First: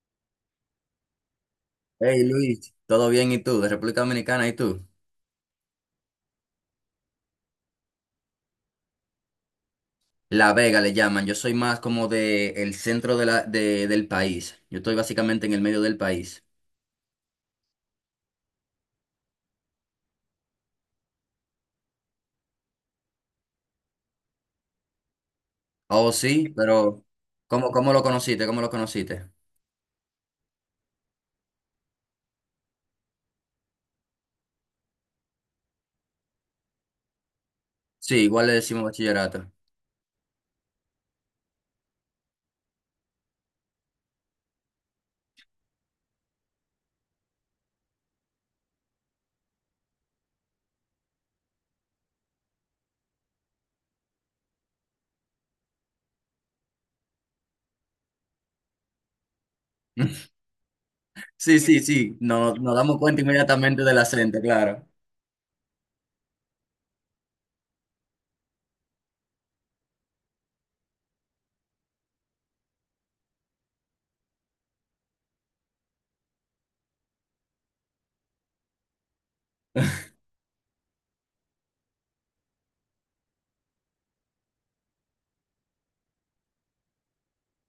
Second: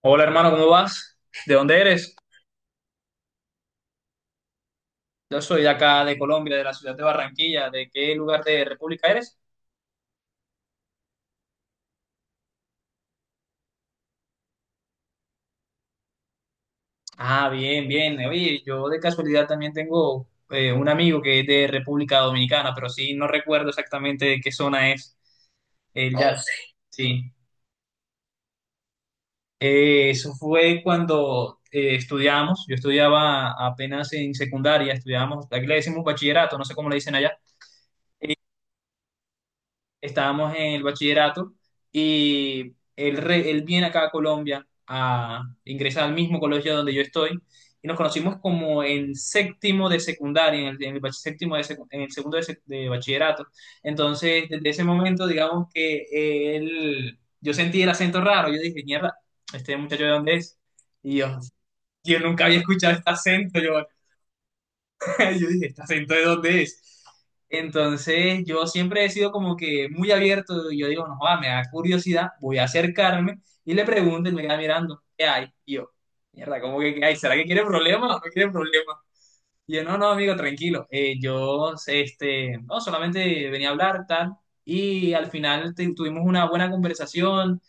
Hola hermano, ¿cómo vas? ¿De dónde eres? Hey Luis, ¿todo bien? ¿Y tú? De República Dominicana, ¿y tú? Yo soy de acá, de Colombia, de la ciudad de Barranquilla. ¿De qué lugar de República eres? La Vega le llaman. Yo soy más como de el centro de del país. Yo estoy básicamente en el medio del país. Ah, bien, bien. Oye, yo de casualidad también tengo un amigo que es de República Dominicana, pero sí, no recuerdo exactamente de qué zona es. Ah, oh, Él ya, oh, sí, sí. pero Sí. ¿cómo lo conociste? ¿Cómo lo conociste? Eso fue cuando estudiamos. Yo estudiaba apenas en secundaria, estudiábamos, aquí le decimos bachillerato, no sé cómo le dicen allá. Sí, igual le decimos bachillerato. Estábamos en el bachillerato y él, él viene acá a Colombia a ingresar al mismo colegio donde yo estoy y nos conocimos como en séptimo de secundaria, en el bach- séptimo de secu- en el segundo de, de bachillerato. Entonces, desde ese momento, digamos que él, yo sentí el acento raro, yo dije, mierda, este muchacho de dónde es. Y yo, Sí, sí, sí. yo nunca No, había nos escuchado damos este cuenta acento, inmediatamente yo, del acento, claro. yo dije, ¿este acento de dónde es? Entonces, yo siempre he sido como que muy abierto. Y yo digo, no, joda, me da curiosidad, voy a acercarme y le pregunto y me queda mirando, ¿qué hay? Y yo, mierda, ¿cómo que qué hay? ¿Será que quiere problema o no quiere problema? Y yo, no, no, amigo, tranquilo. Yo, este, no, solamente venía a hablar, tal. Y al final tuvimos una buena conversación.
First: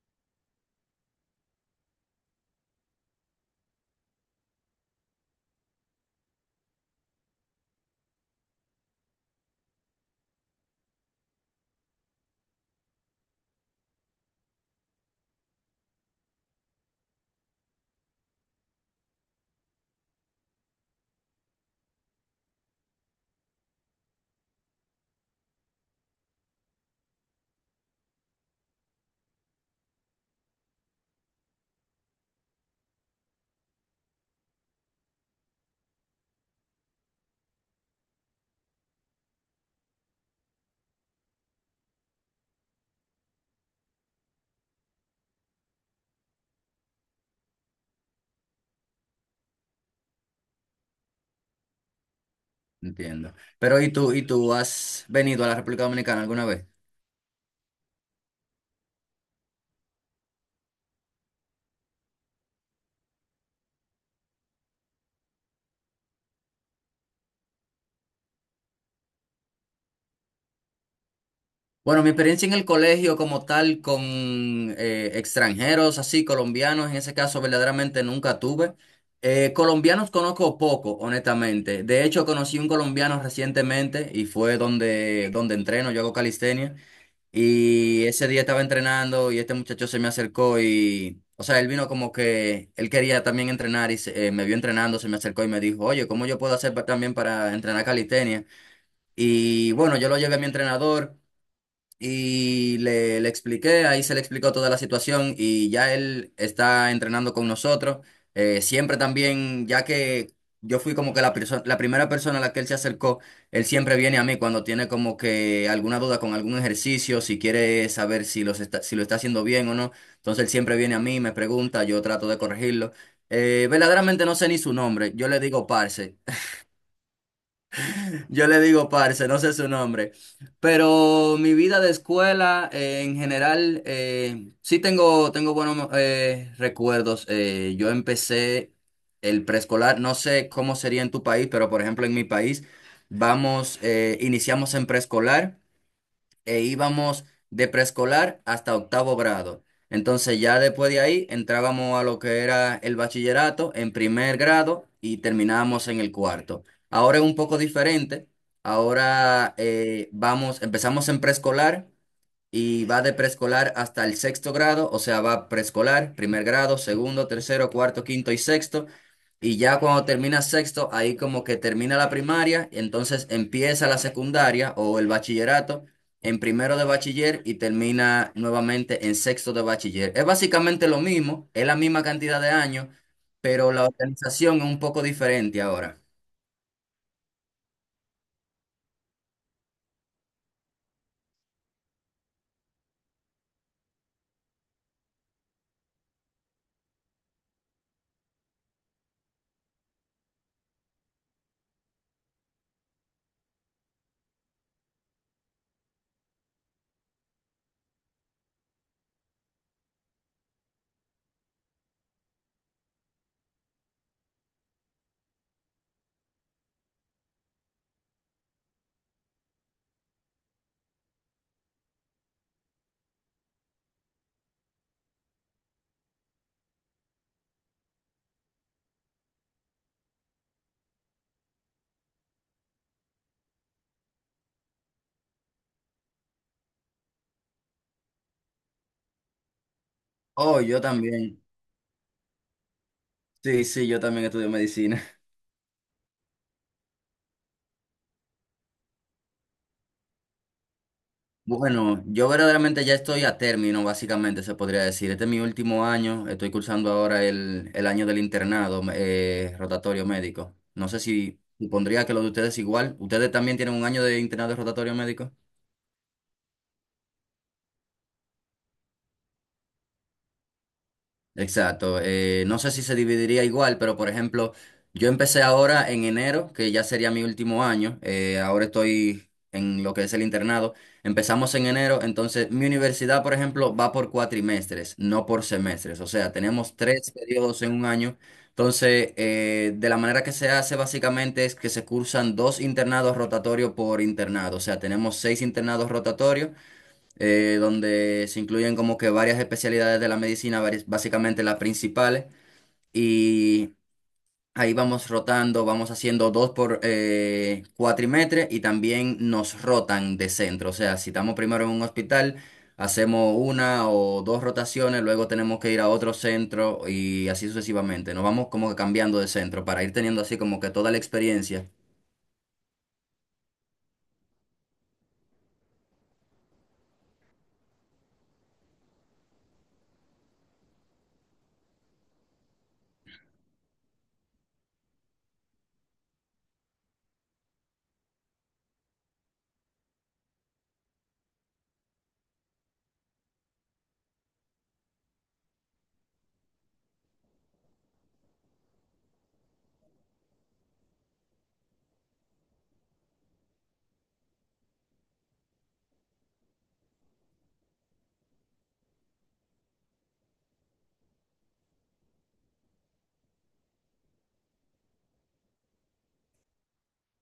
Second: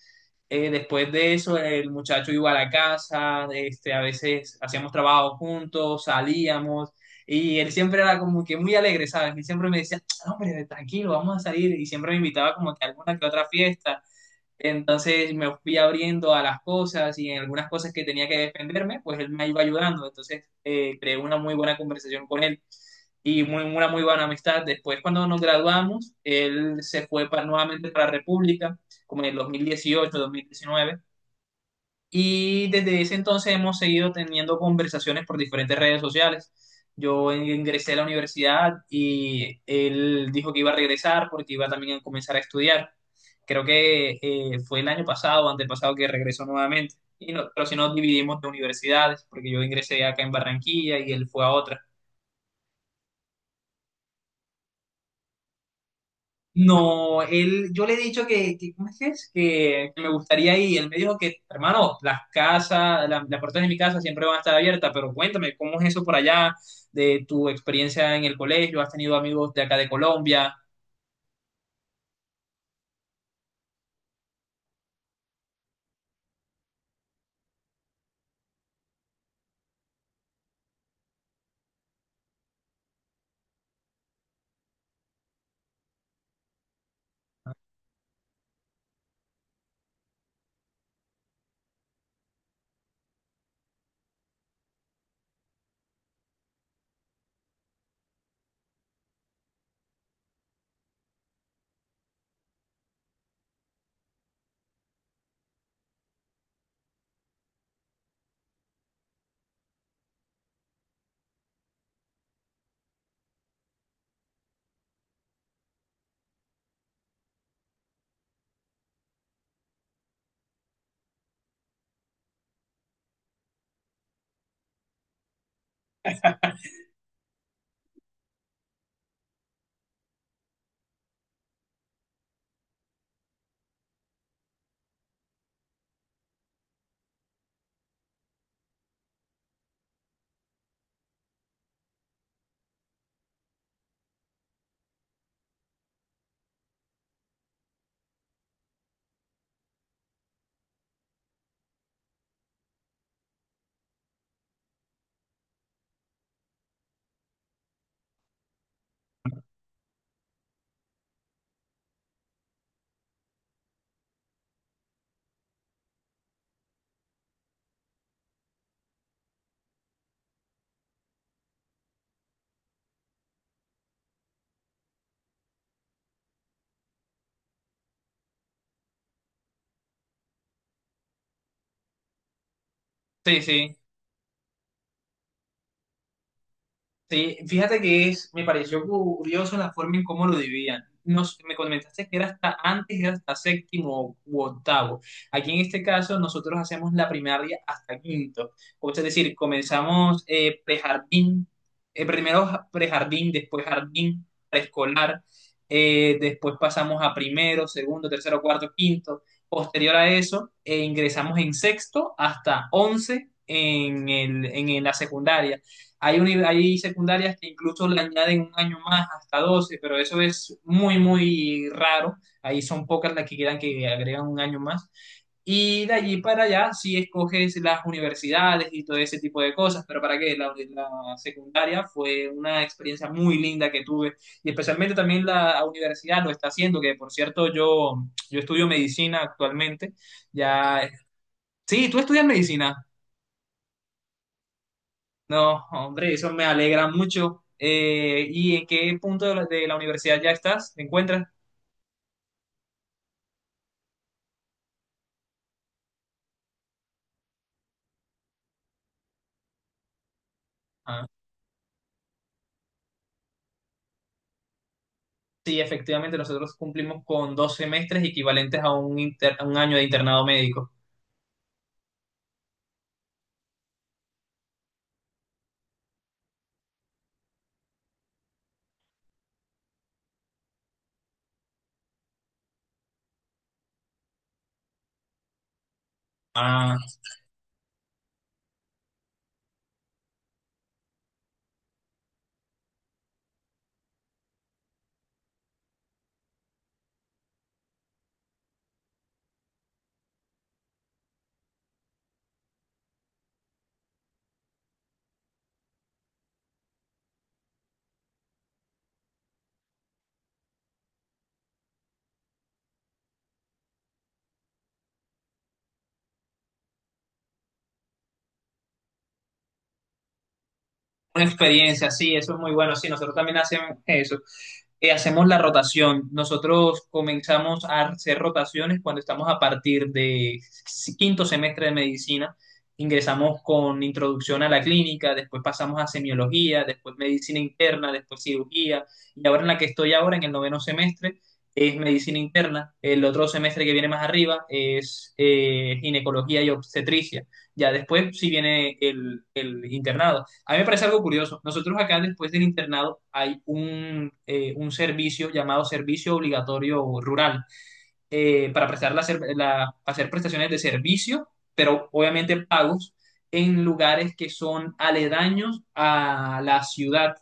Después de eso, el muchacho iba a la casa, este, a veces hacíamos trabajo juntos, salíamos, y él siempre era como que muy alegre, ¿sabes? Y siempre me decía, "No, hombre, tranquilo, vamos a salir", y siempre me invitaba como que a alguna que otra fiesta, entonces me fui abriendo a las cosas y en algunas cosas que tenía que defenderme, pues él me iba ayudando. Entonces creé una muy buena conversación con él y una muy buena amistad. Después cuando nos graduamos, él se fue nuevamente para la República, como en el 2018, 2019, y desde ese entonces hemos seguido teniendo conversaciones por diferentes redes sociales. Yo ingresé a la universidad y él dijo que iba a regresar porque iba también a comenzar a estudiar. Creo que fue el año pasado, antepasado, que regresó nuevamente. Pero si nos dividimos de universidades, porque yo ingresé acá en Barranquilla y él fue a otra. Entiendo. Pero ¿y tú? ¿Y tú has venido a la República Dominicana alguna vez? No, él, yo le he dicho que, ¿cómo es? Que me gustaría ir. Él me dijo que, hermano, las casas, las puertas de mi casa siempre van a estar abiertas, pero cuéntame, ¿cómo es eso por allá? De tu experiencia en el colegio, ¿has tenido amigos de acá de Colombia? Bueno, mi experiencia en el colegio como tal con extranjeros, así colombianos, en ese caso verdaderamente nunca tuve. Colombianos conozco poco, honestamente. De hecho, conocí un colombiano recientemente y fue donde, donde entreno, yo hago calistenia. Y ese día estaba entrenando y este muchacho se me acercó y, o sea, él vino como que él quería también entrenar y me vio entrenando, se me acercó y me dijo, oye, ¿cómo yo puedo hacer también para entrenar calistenia? Y bueno, yo lo llevé a mi entrenador. Y le expliqué, ahí se le explicó toda la situación y ya él está entrenando con nosotros. Siempre también, ya que yo fui como que la primera persona a la que él se acercó, él siempre viene a mí cuando tiene como que alguna duda con algún ejercicio, si quiere saber si lo está haciendo bien o no. Entonces él siempre viene a mí, me pregunta, yo trato de corregirlo. Verdaderamente no sé ni su nombre, yo le digo parce, no sé su nombre. Pero mi vida de escuela, en general, sí tengo, tengo buenos recuerdos. Yo empecé el preescolar, no sé cómo sería en tu país, pero por ejemplo en mi país, vamos, iniciamos en preescolar e íbamos de preescolar hasta octavo grado. Entonces ya después de ahí entrábamos a lo que era el bachillerato en primer grado y terminábamos en el cuarto. Ahora es un poco diferente. Ahora vamos, empezamos en preescolar y va de preescolar hasta el sexto grado, o sea, va preescolar, primer grado, segundo, tercero, cuarto, quinto y sexto. Y ya cuando termina sexto, ahí como que termina la primaria, y entonces empieza la secundaria o el bachillerato en primero de bachiller y termina nuevamente en sexto de bachiller. Es básicamente lo mismo, es la misma cantidad de años, Sí, pero sí. la organización es un poco diferente ahora. Sí, fíjate que es, me pareció curioso la forma en cómo lo dividían. Nos, me comentaste que era hasta antes, era hasta séptimo u octavo. Aquí en este caso nosotros hacemos la primaria hasta quinto. O sea, es decir, comenzamos prejardín, prejardín, después jardín, preescolar, después pasamos a primero, segundo, tercero, cuarto, quinto. Posterior a eso, ingresamos en sexto hasta once en la secundaria. Hay secundarias que incluso le añaden un año más, hasta doce, pero eso es muy, muy raro. Ahí son pocas las que quedan que agregan un año más. Y de allí para allá sí escoges las universidades y todo ese tipo de cosas, pero para qué, la secundaria fue una experiencia muy linda que tuve y especialmente también la universidad lo está haciendo, que por cierto yo estudio medicina actualmente. Oh, yo Ya, también. sí, tú estudias medicina. Sí, sí, yo también estudio medicina. No, hombre, eso me alegra mucho. ¿Y en qué punto de la universidad ya estás? ¿Te encuentras? Bueno, yo verdaderamente ya estoy a término, básicamente se podría decir. Este es mi último año, estoy cursando ahora el año del internado rotatorio médico. No sé Ah, si supondría que lo de ustedes igual. ¿Ustedes también tienen un año de internado rotatorio médico? sí, efectivamente, nosotros cumplimos con dos semestres equivalentes a un, a un año de internado médico. Exacto. No sé si se dividiría igual, pero por ejemplo, yo empecé ahora en enero, que ya sería mi último año. Ahora estoy en lo que es el internado. Empezamos en enero, entonces mi universidad, por ejemplo, va por cuatrimestres, no por semestres. O sea, tenemos Ah, tres periodos en un año. Entonces, de la manera que se hace básicamente es que se cursan dos internados rotatorios por internado. O sea, tenemos seis internados rotatorios donde se incluyen como que varias especialidades de la medicina, básicamente las principales, y ahí vamos rotando, vamos haciendo dos por cuatrimestre y también nos rotan de centro, o sea, si estamos primero en un hospital, hacemos una o dos rotaciones, luego tenemos que ir a otro centro y así sucesivamente, nos vamos como que cambiando de centro para ir teniendo así como que toda la una experiencia. experiencia, sí, eso es muy bueno. Sí, nosotros también hacemos eso. Hacemos la rotación. Nosotros comenzamos a hacer rotaciones cuando estamos a partir de quinto semestre de medicina. Ingresamos con introducción a la clínica, después pasamos a semiología, después medicina interna, después cirugía. Y ahora en la que estoy ahora, en el noveno semestre, es medicina interna. El otro semestre que viene más arriba es ginecología y obstetricia. Ya después sí viene el internado. A mí me parece algo curioso. Nosotros acá después del internado hay un servicio llamado Servicio Obligatorio Rural para prestar hacer prestaciones de servicio, pero obviamente pagos en lugares que son aledaños a la ciudad.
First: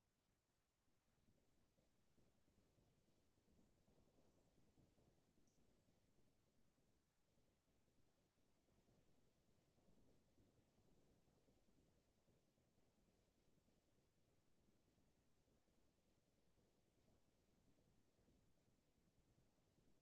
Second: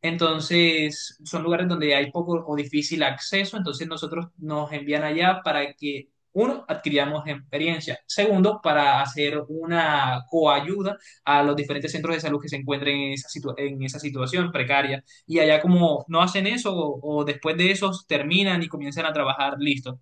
Entonces, son lugares donde hay poco o difícil acceso, entonces nosotros nos envían allá para que, uno, adquiramos experiencia. Segundo, para hacer una coayuda a los diferentes centros de salud que se encuentren en esa situación precaria. Y allá como no hacen eso o después de eso terminan y comienzan a trabajar, listo.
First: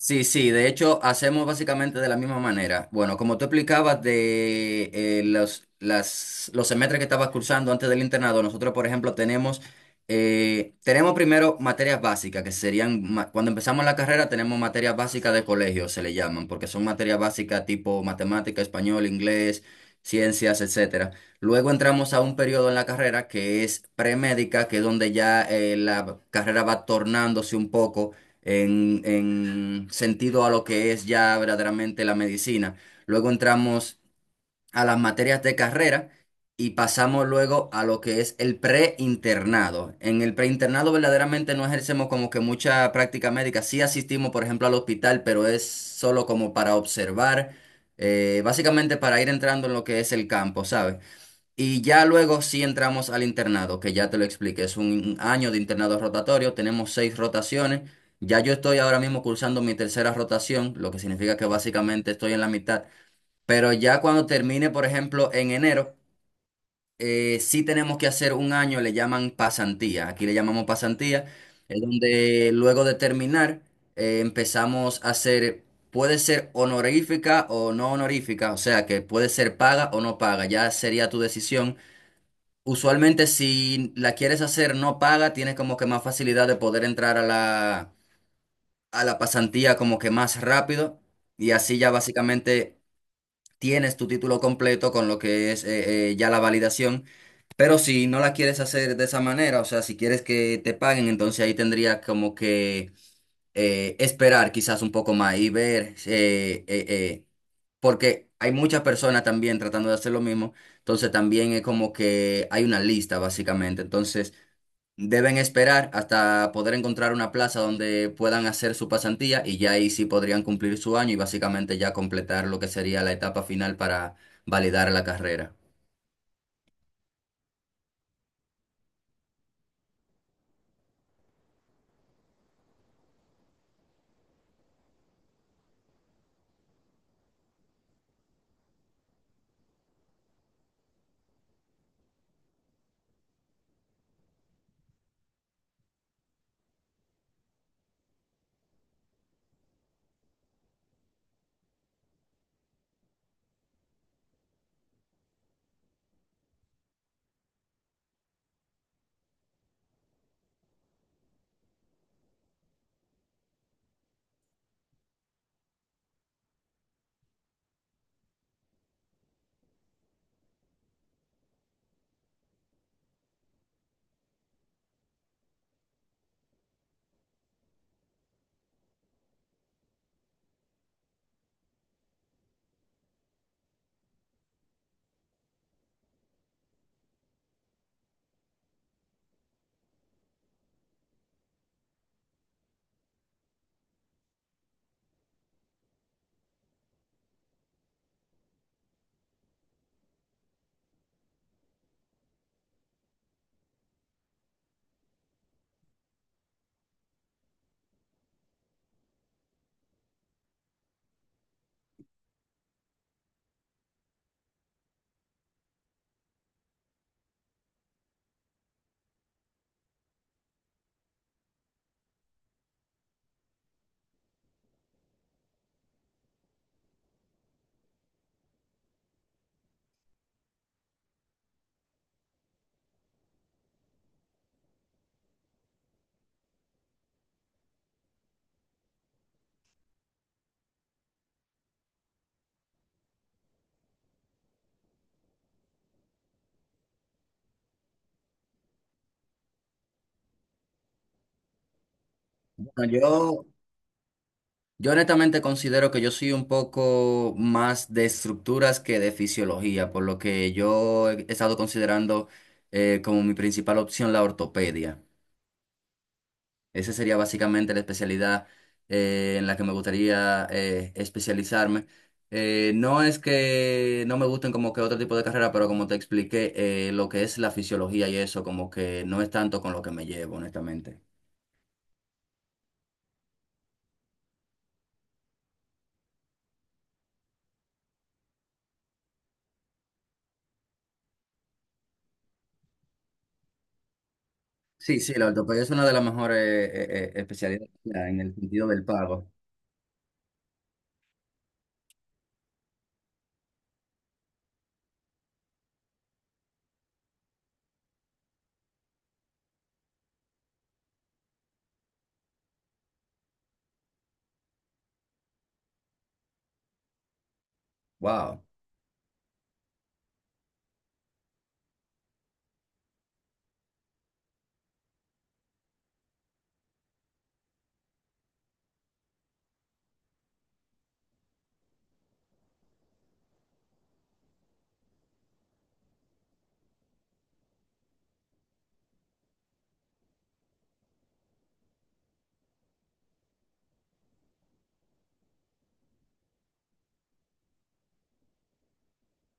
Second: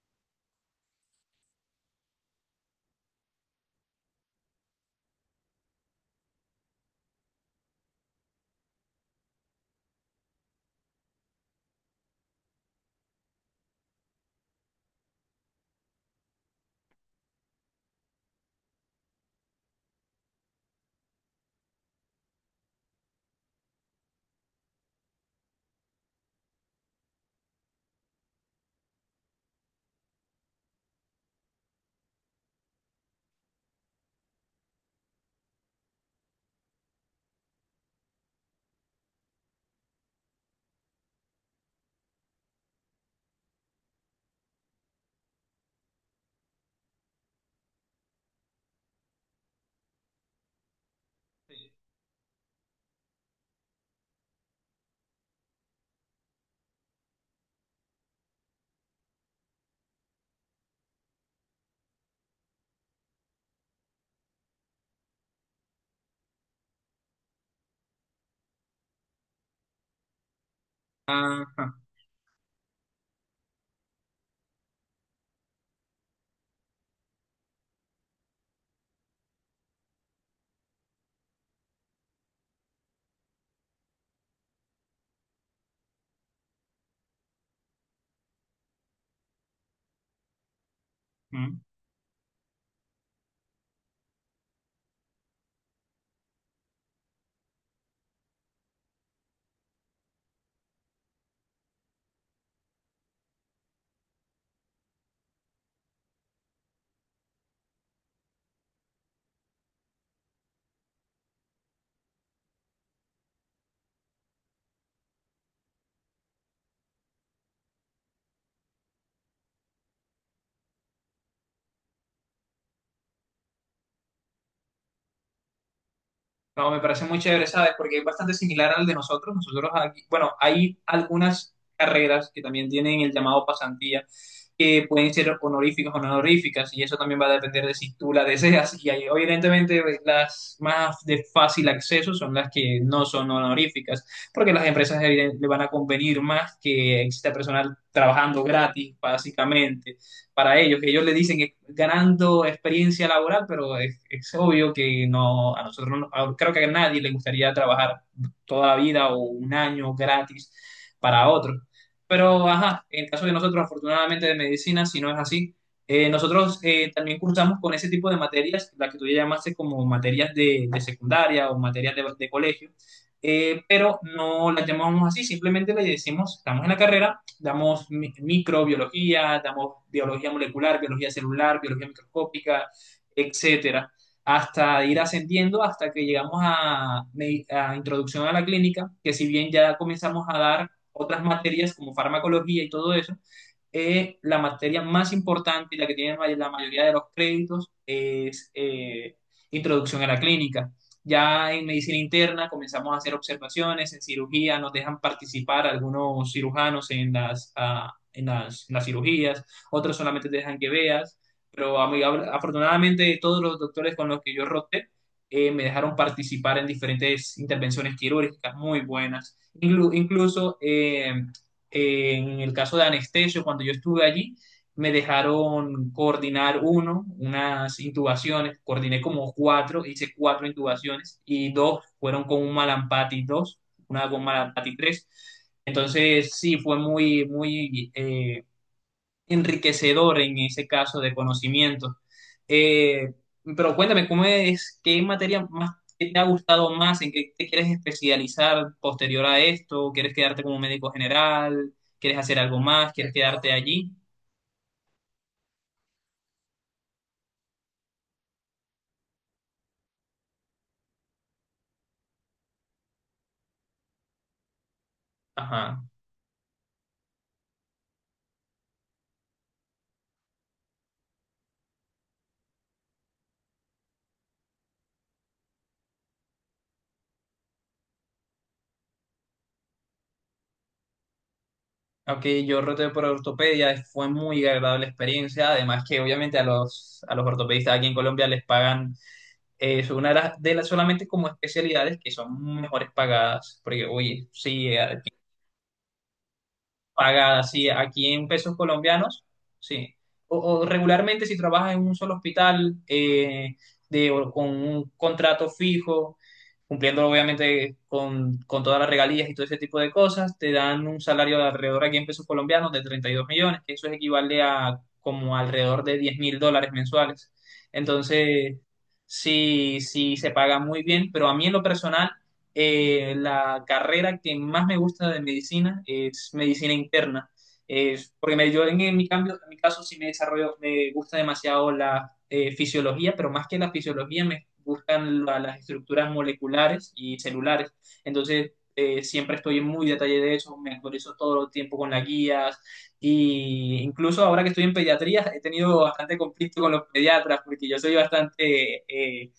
Sí, sí, de hecho hacemos básicamente de la misma manera. Bueno, como tú explicabas de los semestres que estabas cursando antes del internado, nosotros, por ejemplo, tenemos, tenemos primero materias básicas, que serían, cuando empezamos la carrera tenemos materias básicas de colegio, se le llaman, porque son materias básicas tipo matemática, español, inglés, ciencias, etcétera. Luego entramos a un periodo en la carrera que es premédica, que es donde ya la carrera va tornándose un poco en sentido a lo que es ya verdaderamente la medicina. Luego entramos a las materias de carrera y pasamos luego a lo que es el preinternado. En el preinternado verdaderamente no ejercemos como que mucha práctica médica. Sí asistimos, por ejemplo, al hospital, pero es solo como para observar, básicamente para ir entrando en lo que es el campo, ¿sabes? Y ya luego sí entramos al internado, que ya te lo expliqué, es un año de internado rotatorio, tenemos seis rotaciones, ya yo estoy ahora mismo cursando mi tercera rotación, lo que significa que básicamente estoy en la mitad, pero ya cuando termine, por ejemplo, en enero, sí tenemos que hacer un año, le llaman pasantía, aquí le llamamos pasantía, Ajá. es donde luego de terminar empezamos a hacer, puede ser honorífica o no honorífica, o sea que puede ser paga o no paga, ya sería tu decisión. Usualmente si la quieres hacer no paga, tienes como que más facilidad de poder entrar a a la pasantía como que más rápido y así ya básicamente tienes tu título completo con lo que es ya la validación. Pero si no la quieres hacer de esa manera, o sea, si quieres que te paguen, entonces ahí tendría como que esperar quizás un poco más y ver, porque hay muchas personas también tratando de hacer lo mismo, entonces también es como que hay una lista básicamente, entonces deben esperar hasta poder encontrar una plaza donde puedan hacer su pasantía y ya ahí sí podrían cumplir su año y básicamente ya completar lo que sería la etapa final para validar la carrera. No, me parece muy chévere, ¿sabes? Porque es bastante similar al de nosotros. Nosotros aquí, bueno, hay algunas carreras que también tienen el llamado pasantía, que pueden ser honoríficas o no honoríficas, y eso también va a depender de si tú la deseas. Y ahí, evidentemente, pues, las más de fácil acceso son las que no son honoríficas, porque las empresas le van a convenir más que exista personal trabajando gratis, básicamente para ellos, que ellos le dicen ganando experiencia laboral, pero es obvio que no, a nosotros creo que a nadie le gustaría trabajar toda la vida o un año gratis para otro. Pero, ajá, en el caso de nosotros, afortunadamente de medicina, si no es así, nosotros también cursamos con ese tipo de materias, la que tú ya llamaste como materias de secundaria o materias de colegio, pero no las llamamos así, simplemente le decimos, estamos en la carrera, damos microbiología, damos biología molecular, biología celular, biología microscópica, etcétera, hasta ir ascendiendo hasta que llegamos a introducción a la clínica, que si bien ya comenzamos a dar otras materias como farmacología y todo eso, la materia más importante y la que tiene la mayoría de los créditos es introducción a la clínica. Ya en medicina interna comenzamos a hacer observaciones, en cirugía nos dejan participar algunos cirujanos en las, ah, en las cirugías, otros solamente te dejan que veas, pero afortunadamente todos los doctores con los que yo roté me dejaron participar en diferentes intervenciones quirúrgicas muy buenas. Incluso en el caso de anestesio, cuando yo estuve allí, me dejaron coordinar unas intubaciones, coordiné como cuatro, hice cuatro intubaciones y dos fueron con un malampati 2, una con malampati 3. Entonces, sí, fue muy enriquecedor en ese caso de conocimiento. Eh, pero cuéntame, ¿cómo es, qué materia más, qué te ha gustado más? ¿En qué te quieres especializar posterior a esto? ¿Quieres quedarte como médico general? ¿Quieres hacer algo más? Bueno, ¿Quieres yo quedarte allí? Yo honestamente considero que yo soy un poco más de estructuras que de fisiología, por lo que yo he estado considerando como mi principal opción la ortopedia. Ajá. Esa sería básicamente la especialidad en la que me gustaría especializarme. No es que no me gusten como que otro tipo de carrera, pero como te expliqué, lo que es la fisiología y eso, como que no es tanto con lo que me llevo, honestamente. Ok, yo roté por ortopedia, fue muy agradable experiencia, además que obviamente a los ortopedistas aquí en Colombia les pagan, es una de las solamente como especialidades que son mejores pagadas, porque oye, sí, Sí, sí, la ortopedia es una de las mejores pagada, sí, especialidades aquí en en el pesos sentido del colombianos, pago. sí. O regularmente si trabajas en un solo hospital o con un contrato fijo, cumpliendo obviamente con todas las regalías y todo ese tipo de cosas, te dan un salario de alrededor aquí en pesos colombianos de 32 millones, que eso equivale a como alrededor de 10 mil dólares mensuales. Wow, Entonces, sí, sí se paga muy bien, pero a mí en lo personal la carrera que más me gusta de medicina es medicina interna. Porque me, yo en mi cambio, en mi caso sí me desarrollo, me gusta demasiado la fisiología, pero más que la fisiología me gustan las estructuras moleculares y celulares. Entonces, siempre estoy en muy detalle de eso, me actualizo todo el tiempo con las guías, y incluso ahora que estoy en pediatría he tenido bastante conflicto con los pediatras porque yo soy bastante eh,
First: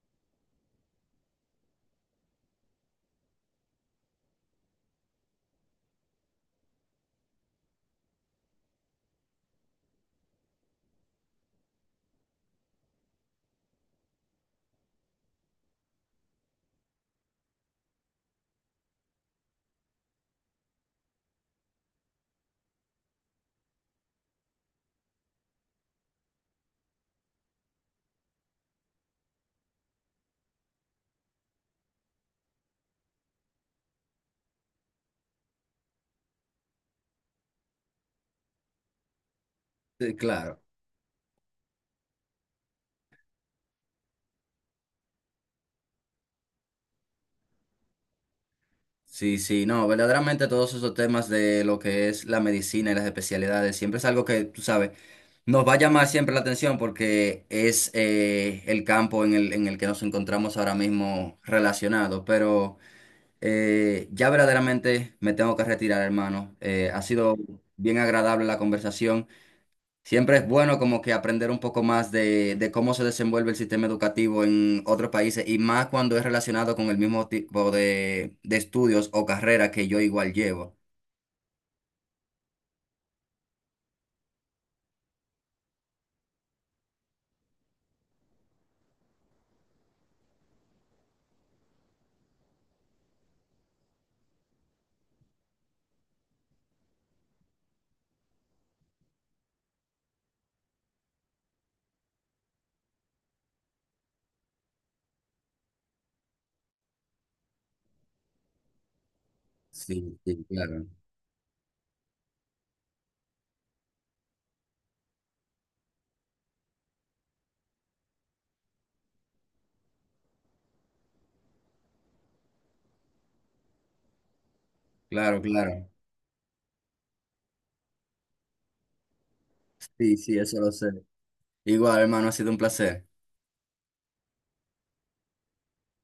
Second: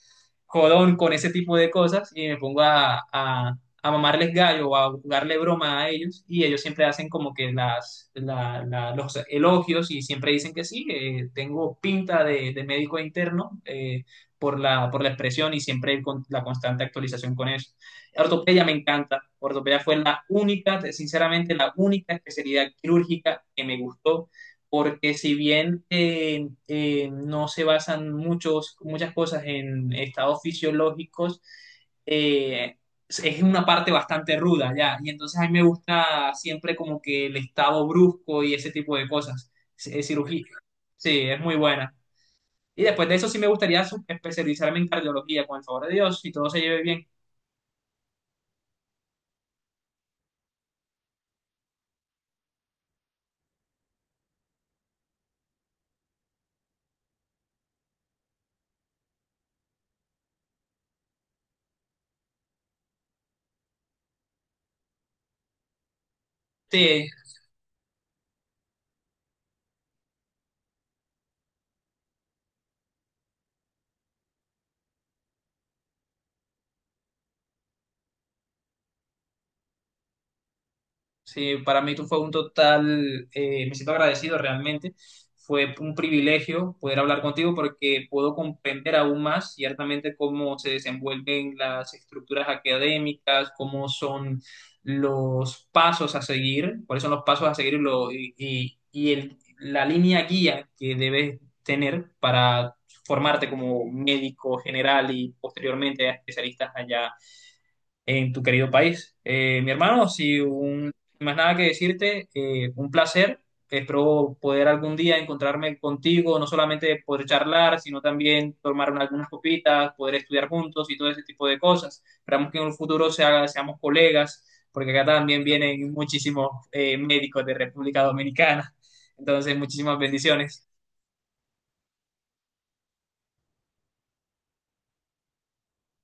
jodón con ese tipo de cosas y me pongo a mamarles gallo o a jugarle broma a ellos, y ellos siempre hacen como que los elogios y siempre dicen que sí, tengo pinta de médico interno, por por la expresión y siempre con la constante actualización con eso. Ortopedia me encanta, ortopedia fue la única, sinceramente la única especialidad quirúrgica que me gustó porque si bien no se basan muchas cosas en estados fisiológicos, eh, es una parte bastante ruda, ya, y entonces a mí me gusta siempre como que el estado brusco y ese tipo de cosas, sí, cirugía, claro. sí, es muy buena. Y después de eso sí me gustaría especializarme en cardiología, con el favor de Dios, si todo se lleve bien. Sí, sí, no, verdaderamente todos esos temas de lo que es la medicina y las especialidades siempre es algo que, tú sabes, nos va a llamar siempre la atención porque es el campo en el que nos encontramos ahora mismo relacionados. Pero ya verdaderamente me tengo que retirar, hermano. Ha Sí, sido bien agradable la conversación. Siempre es bueno como que aprender un poco más de cómo se desenvuelve el sistema educativo en otros países y más cuando es relacionado con el mismo tipo de estudios o carrera que yo igual llevo. sí, para mí tú fue un total, me siento agradecido realmente. Fue un privilegio poder hablar contigo porque puedo comprender aún más ciertamente cómo se desenvuelven las estructuras académicas, cómo son los pasos a seguir, cuáles son los pasos a seguir y, la línea guía que debes tener para formarte como médico general y posteriormente a especialistas allá en tu querido país. Mi hermano, Sí, si sí, claro. un, más nada que decirte, un placer. Espero poder algún día encontrarme contigo, no solamente poder charlar, sino también tomar algunas copitas, poder estudiar juntos y todo ese tipo de cosas. Esperamos que en un futuro seamos colegas, porque acá Claro, también claro. vienen muchísimos médicos de República Dominicana. Entonces, muchísimas Sí, sí, eso lo bendiciones. sé. Igual, hermano, ha sido un placer.